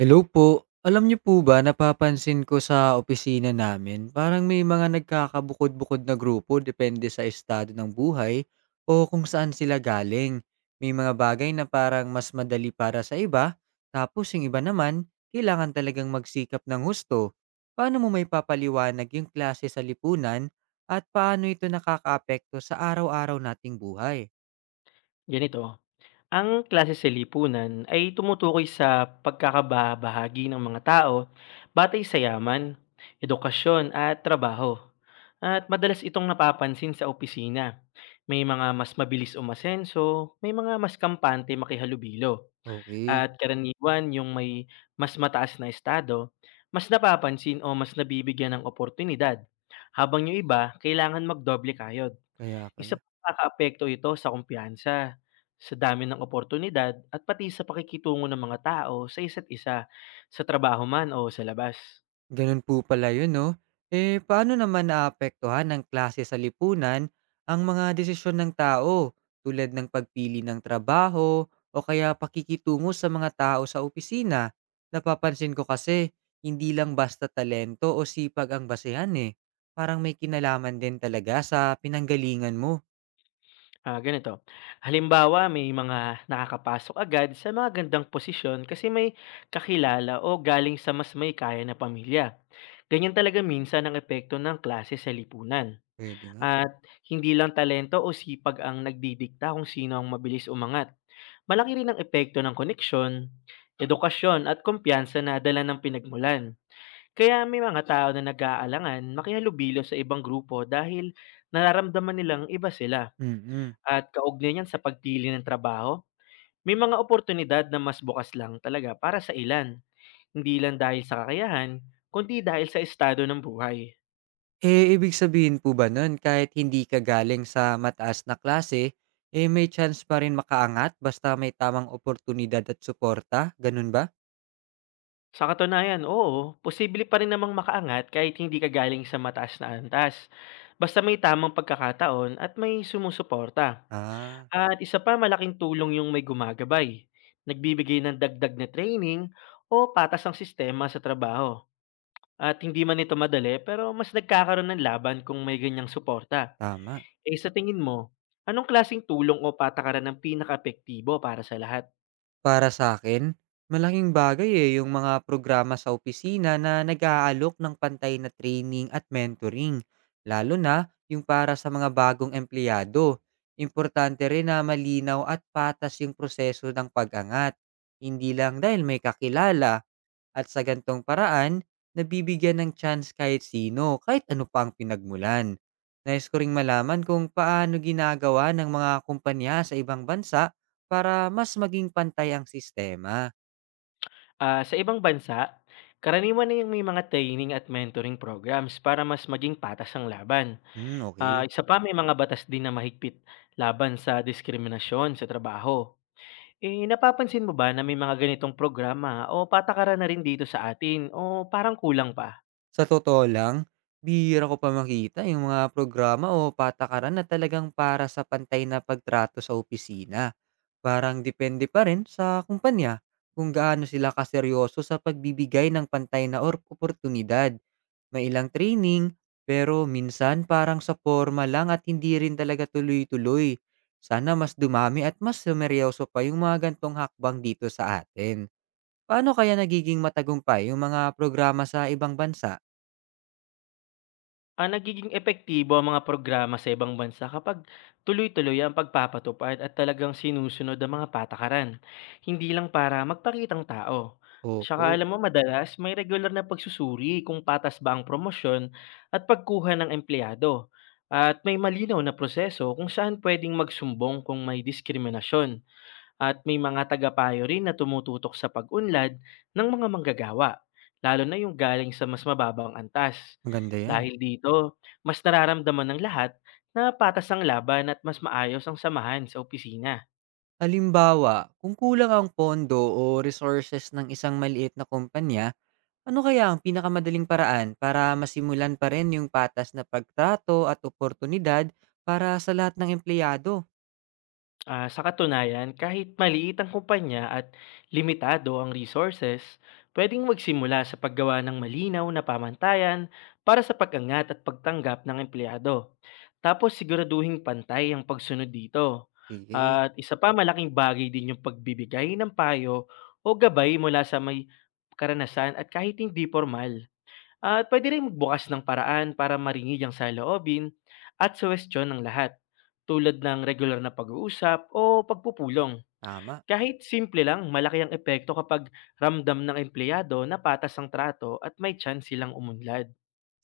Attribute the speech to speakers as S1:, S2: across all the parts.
S1: Hello po. Alam niyo po ba, napapansin ko sa opisina namin, parang may mga nagkakabukod-bukod na grupo depende sa estado ng buhay o kung saan sila galing. May mga bagay na parang mas madali para sa iba, tapos yung iba naman, kailangan talagang magsikap ng husto. Paano mo may papaliwanag yung klase sa lipunan at paano ito nakakaapekto sa araw-araw nating buhay?
S2: Ganito, ang klase sa lipunan ay tumutukoy sa pagkakabahagi ng mga tao batay sa yaman, edukasyon at trabaho. At madalas itong napapansin sa opisina. May mga mas mabilis umasenso, may mga mas kampante makihalubilo.
S1: Okay,
S2: At karaniwan yung may mas mataas na estado, mas napapansin o mas nabibigyan ng oportunidad. Habang yung iba, kailangan magdoble kayod.
S1: kaya
S2: Isa
S1: pala.
S2: pang nakakaapekto ito sa kumpiyansa, sa dami ng oportunidad at pati sa pakikitungo ng mga tao sa isa't isa, sa trabaho man o sa labas.
S1: Ganun po pala yun 'no. Eh, paano naman naapektuhan ng klase sa lipunan ang mga desisyon ng tao tulad ng pagpili ng trabaho o kaya pakikitungo sa mga tao sa opisina? Napapansin ko kasi hindi lang basta talento o sipag ang basehan eh. Parang may kinalaman din talaga sa pinanggalingan mo.
S2: Ah, ganito, halimbawa may mga nakakapasok agad sa mga gandang posisyon kasi may kakilala o galing sa mas may kaya na pamilya. Ganyan talaga minsan ang epekto ng klase sa lipunan.
S1: Puwede nga,
S2: At hindi lang talento o sipag ang nagdidikta kung sino ang mabilis umangat. Malaki rin ang epekto ng koneksyon, edukasyon at kumpiyansa na dala ng pinagmulan. Kaya may mga tao na nag-aalangan makihalubilo sa ibang grupo dahil nararamdaman nilang iba sila.
S1: mm.
S2: At kaugnay niyan sa pagpili ng trabaho, may mga oportunidad na mas bukas lang talaga para sa ilan. Hindi lang dahil sa kakayahan, kundi dahil sa estado ng buhay.
S1: Eh, ibig sabihin po ba nun kahit hindi ka galing sa mataas na klase, eh, may chance pa rin makaangat basta may tamang oportunidad at suporta, ganun ba?
S2: Sa katunayan, oo, posible pa rin namang makaangat kahit hindi ka galing sa mataas na antas. Basta may tamang pagkakataon at may sumusuporta.
S1: Ah,
S2: At isa pa, malaking tulong yung may gumagabay, nagbibigay ng dagdag na training o patas ang sistema sa trabaho. At hindi man ito madali, pero mas nagkakaroon ng laban kung may ganyang suporta.
S1: tama.
S2: Eh sa tingin mo, anong klaseng tulong o patakaran ang pinaka para sa lahat?
S1: Para sa akin, malaking bagay, eh, yung mga programa sa opisina na nag-aalok ng pantay na training at mentoring, lalo na yung para sa mga bagong empleyado. Importante rin na malinaw at patas yung proseso ng pag-angat, hindi lang dahil may kakilala. At sa gantong paraan, nabibigyan ng chance kahit sino, kahit ano pa ang pinagmulan. Nais ko ring malaman kung paano ginagawa ng mga kumpanya sa ibang bansa para mas maging pantay ang sistema.
S2: Ah, sa ibang bansa, karaniwan na yung may mga training at mentoring programs para mas maging patas ang laban.
S1: Hmm,
S2: Ah,
S1: okay.
S2: isa pa, may mga batas din na mahigpit laban sa diskriminasyon sa trabaho. Eh, napapansin mo ba na may mga ganitong programa o patakaran na rin dito sa atin o parang kulang pa?
S1: Sa totoo lang, bihira ko pa makita yung mga programa o patakaran na talagang para sa pantay na pagtrato sa opisina. Parang depende pa rin sa kumpanya kung gaano sila kaseryoso sa pagbibigay ng pantay na or oportunidad. May ilang training, pero minsan parang sa forma lang at hindi rin talaga tuloy-tuloy. Sana mas dumami at mas sumeryoso pa yung mga gantong hakbang dito sa atin. Paano kaya nagiging matagumpay yung mga programa sa ibang bansa?
S2: Ah, nagiging epektibo ang mga programa sa ibang bansa kapag tuloy-tuloy ang pagpapatupad at talagang sinusunod ang mga patakaran. Hindi lang para magpakitang tao. Tsaka
S1: Opo,
S2: alam mo madalas may regular na pagsusuri kung patas ba ang promosyon at pagkuha ng empleyado. At may malinaw na proseso kung saan pwedeng magsumbong kung may diskriminasyon at may mga tagapayo rin na tumututok sa pag-unlad ng mga manggagawa, lalo na yung galing sa mas mababang antas.
S1: maganda yan.
S2: Dahil dito, mas nararamdaman ng lahat na patas ang laban at mas maayos ang samahan sa opisina.
S1: Halimbawa, kung kulang ang pondo o resources ng isang maliit na kumpanya, ano kaya ang pinakamadaling paraan para masimulan pa rin yung patas na pagtrato at oportunidad para sa lahat ng empleyado?
S2: Ah, sa katunayan, kahit maliit ang kumpanya at limitado ang resources, pwedeng magsimula sa paggawa ng malinaw na pamantayan para sa pag-angat at pagtanggap ng empleyado. Tapos siguraduhin pantay ang pagsunod dito.
S1: Sige,
S2: At isa pa malaking bagay din yung pagbibigay ng payo o gabay mula sa may karanasan at kahit hindi formal. At puwede ring magbukas ng paraan para maringid ang saloobin at suhestiyon ng lahat, tulad ng regular na pag-uusap o pagpupulong.
S1: tama.
S2: Kahit simple lang, malaki ang epekto kapag ramdam ng empleyado na patas ang trato at may chance silang umunlad.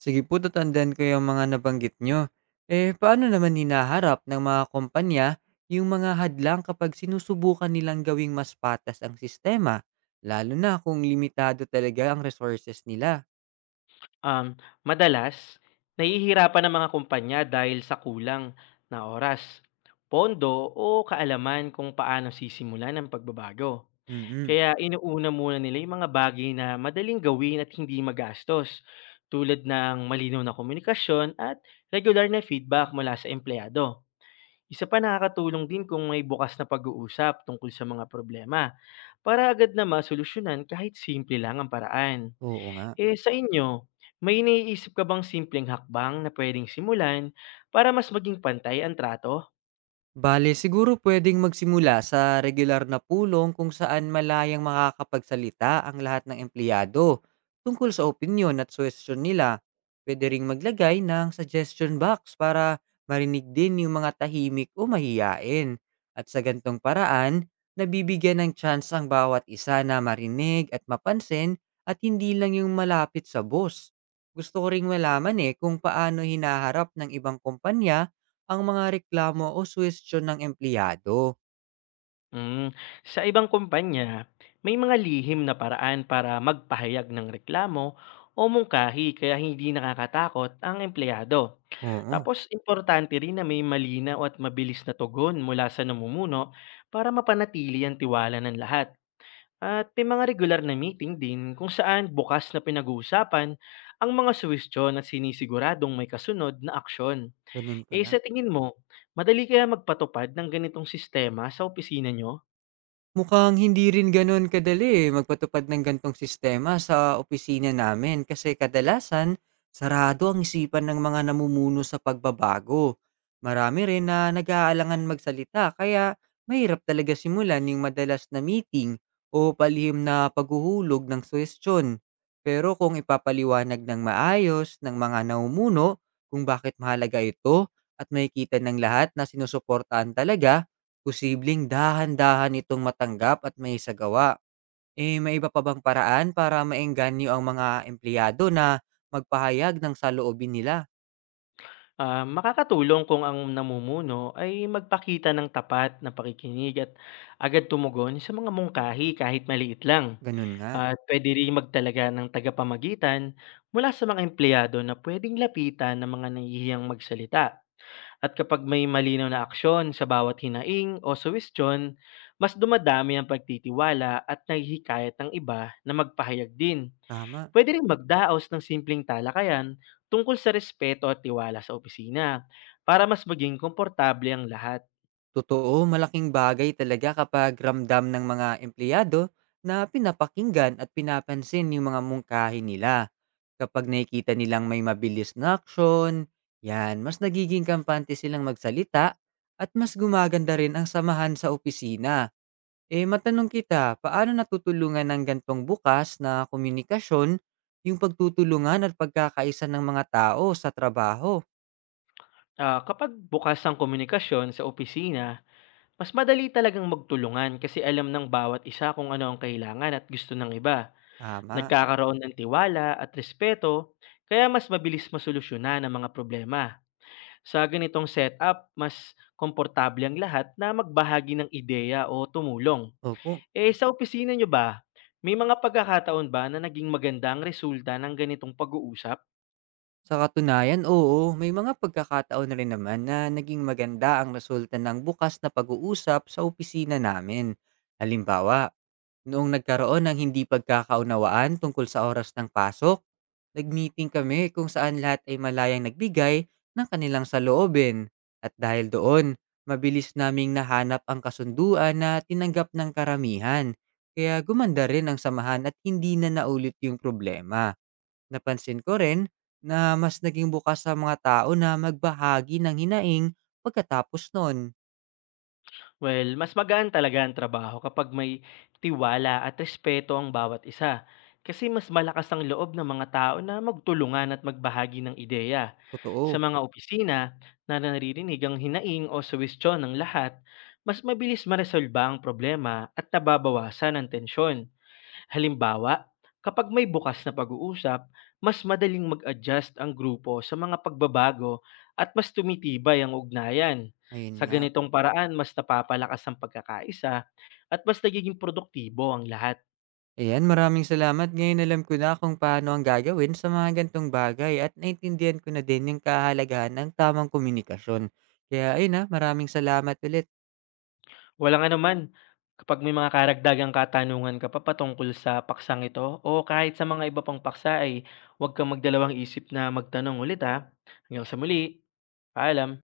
S1: Sige po, tatandaan ko yung mga nabanggit nyo. Eh, paano naman hinaharap ng mga kumpanya yung mga hadlang kapag sinusubukan nilang gawing mas patas ang sistema? Lalo na kung limitado talaga ang resources nila.
S2: Um, Madalas, nahihirapan ang mga kumpanya dahil sa kulang na oras, pondo o kaalaman kung paano sisimulan ang pagbabago.
S1: Mm-mm.
S2: Kaya inuuna muna nila yung mga bagay na madaling gawin at hindi magastos, tulad ng malinaw na komunikasyon at regular na feedback mula sa empleyado. Isa pa nakakatulong din kung may bukas na pag-uusap tungkol sa mga problema para agad na masolusyonan kahit simple lang ang paraan.
S1: Oo nga.
S2: Eh sa inyo, may iniisip ka bang simpleng hakbang na pwedeng simulan para mas maging pantay ang trato?
S1: Bale, siguro puwedeng magsimula sa regular na pulong kung saan malayang makakapagsalita ang lahat ng empleyado tungkol sa opinyon at suwestiyon nila. Pwede ring maglagay ng suggestion box para marinig din yung mga tahimik o mahiyain. At sa gantong paraan, nabibigyan ng chance ang bawat isa na marinig at mapansin at hindi lang yung malapit sa boss. Gusto ko ring malaman eh kung paano hinaharap ng ibang kumpanya ang mga reklamo o suhestiyon ng empleyado,
S2: Hmm, sa ibang kumpanya, may mga lihim na paraan para magpahayag ng reklamo o mungkahi kaya hindi nakakatakot ang empleyado.
S1: oo,
S2: Tapos importante rin na may malinaw at mabilis na tugon mula sa namumuno para mapanatili ang tiwala ng lahat. At may mga regular na meeting din kung saan bukas na pinag-uusapan ang mga suwestyon at sinisiguradong may kasunod na aksyon.
S1: gano'n
S2: Eh
S1: pala.
S2: sa tingin mo, madali kaya magpatupad ng ganitong sistema sa opisina nyo?
S1: Mukhang hindi rin gano'n kadali, eh, magpatupad ng gantong sistema sa opisina namin kasi kadalasan sarado ang isipan ng mga namumuno sa pagbabago. Marami rin na nag-aalangan magsalita kaya mahirap talaga simulan yung madalas na meeting o palihim na paghuhulog ng suwestyon. Pero kung ipapaliwanag ng maayos ng mga namumuno kung bakit mahalaga ito at makikita ng lahat na sinusuportaan talaga, posibleng dahan-dahan itong matanggap at may maisagawa. Eh, may iba pa bang paraan para maengganyo ang mga empleyado na magpahayag ng saloobin nila?
S2: Ah, makakatulong kung ang namumuno ay magpakita ng tapat na pakikinig at agad tumugon sa mga mungkahi kahit maliit lang.
S1: Ganun nga,
S2: At pwede rin magtalaga ng tagapamagitan mula sa mga empleyado na pwedeng lapitan ng mga nahihiyang magsalita. At kapag may malinaw na aksyon sa bawat hinaing o suwestyon, mas dumadami ang pagtitiwala at nahihikayat ng iba na magpahayag din.
S1: tama.
S2: Puwede ring magdaos ng simpleng talakayan tungkol sa respeto at tiwala sa opisina para mas maging komportable ang lahat.
S1: Totoo, malaking bagay talaga kapag ramdam ng mga empleyado na pinapakinggan at pinapansin yung mga mungkahi nila. Kapag nakikita nilang may mabilis na aksyon, yan, mas nagiging kampante silang magsalita at mas gumaganda rin ang samahan sa opisina. Eh, matanong kita, paano natutulungan ng gantong bukas na komunikasyon yung pagtutulungan at pagkakaisa ng mga tao sa trabaho?
S2: Ah, kapag bukas ang komunikasyon sa opisina, mas madali talagang magtulungan kasi alam ng bawat isa kung ano ang kailangan at gusto ng iba.
S1: Tama.
S2: Nagkakaroon ng tiwala at respeto, kaya mas mabilis masolusyonan ang mga problema. Sa ganitong setup, mas komportable ang lahat na magbahagi ng ideya o tumulong.
S1: Opo.
S2: Eh, sa opisina niyo ba, may mga pagkakataon ba na naging maganda ang resulta ng ganitong pag-uusap?
S1: Sa katunayan, oo, may mga pagkakataon na rin naman na naging maganda ang resulta ng bukas na pag-uusap sa opisina namin. Halimbawa, noong nagkaroon ng hindi pagkakaunawaan tungkol sa oras ng pasok, nag-meeting kami kung saan lahat ay malayang nagbigay ng kanilang saloobin at dahil doon, mabilis naming nahanap ang kasunduan na tinanggap ng karamihan. Kaya gumanda rin ang samahan at hindi na naulit yung problema. Napansin ko rin na mas naging bukas sa mga tao na magbahagi ng hinaing pagkatapos nun.
S2: Well, mas magaan talaga ang trabaho kapag may tiwala at respeto ang bawat isa. Kasi mas malakas ang loob ng mga tao na magtulungan at magbahagi ng ideya. Sa
S1: Totoo,
S2: mga opisina na naririnig ang hinaing o suwestyon ng lahat, mas mabilis maresolba ang problema at nababawasan ang tensyon. Halimbawa, kapag may bukas na pag-uusap, mas madaling mag-adjust ang grupo sa mga pagbabago at mas tumitibay ang ugnayan.
S1: ayun
S2: Sa
S1: nga.
S2: ganitong paraan, mas napapalakas ang pagkakaisa at mas nagiging produktibo ang lahat.
S1: Ayan, maraming salamat. Ngayon alam ko na kung paano ang gagawin sa mga gantong bagay at naintindihan ko na din yung kahalagahan ng tamang komunikasyon. Kaya ayun na, maraming salamat ulit.
S2: Wala nga naman, kapag may mga karagdagang katanungan ka pa patungkol sa paksang ito o kahit sa mga iba pang paksa ay huwag kang magdalawang isip na magtanong ulit ha. Hanggang sa muli, paalam.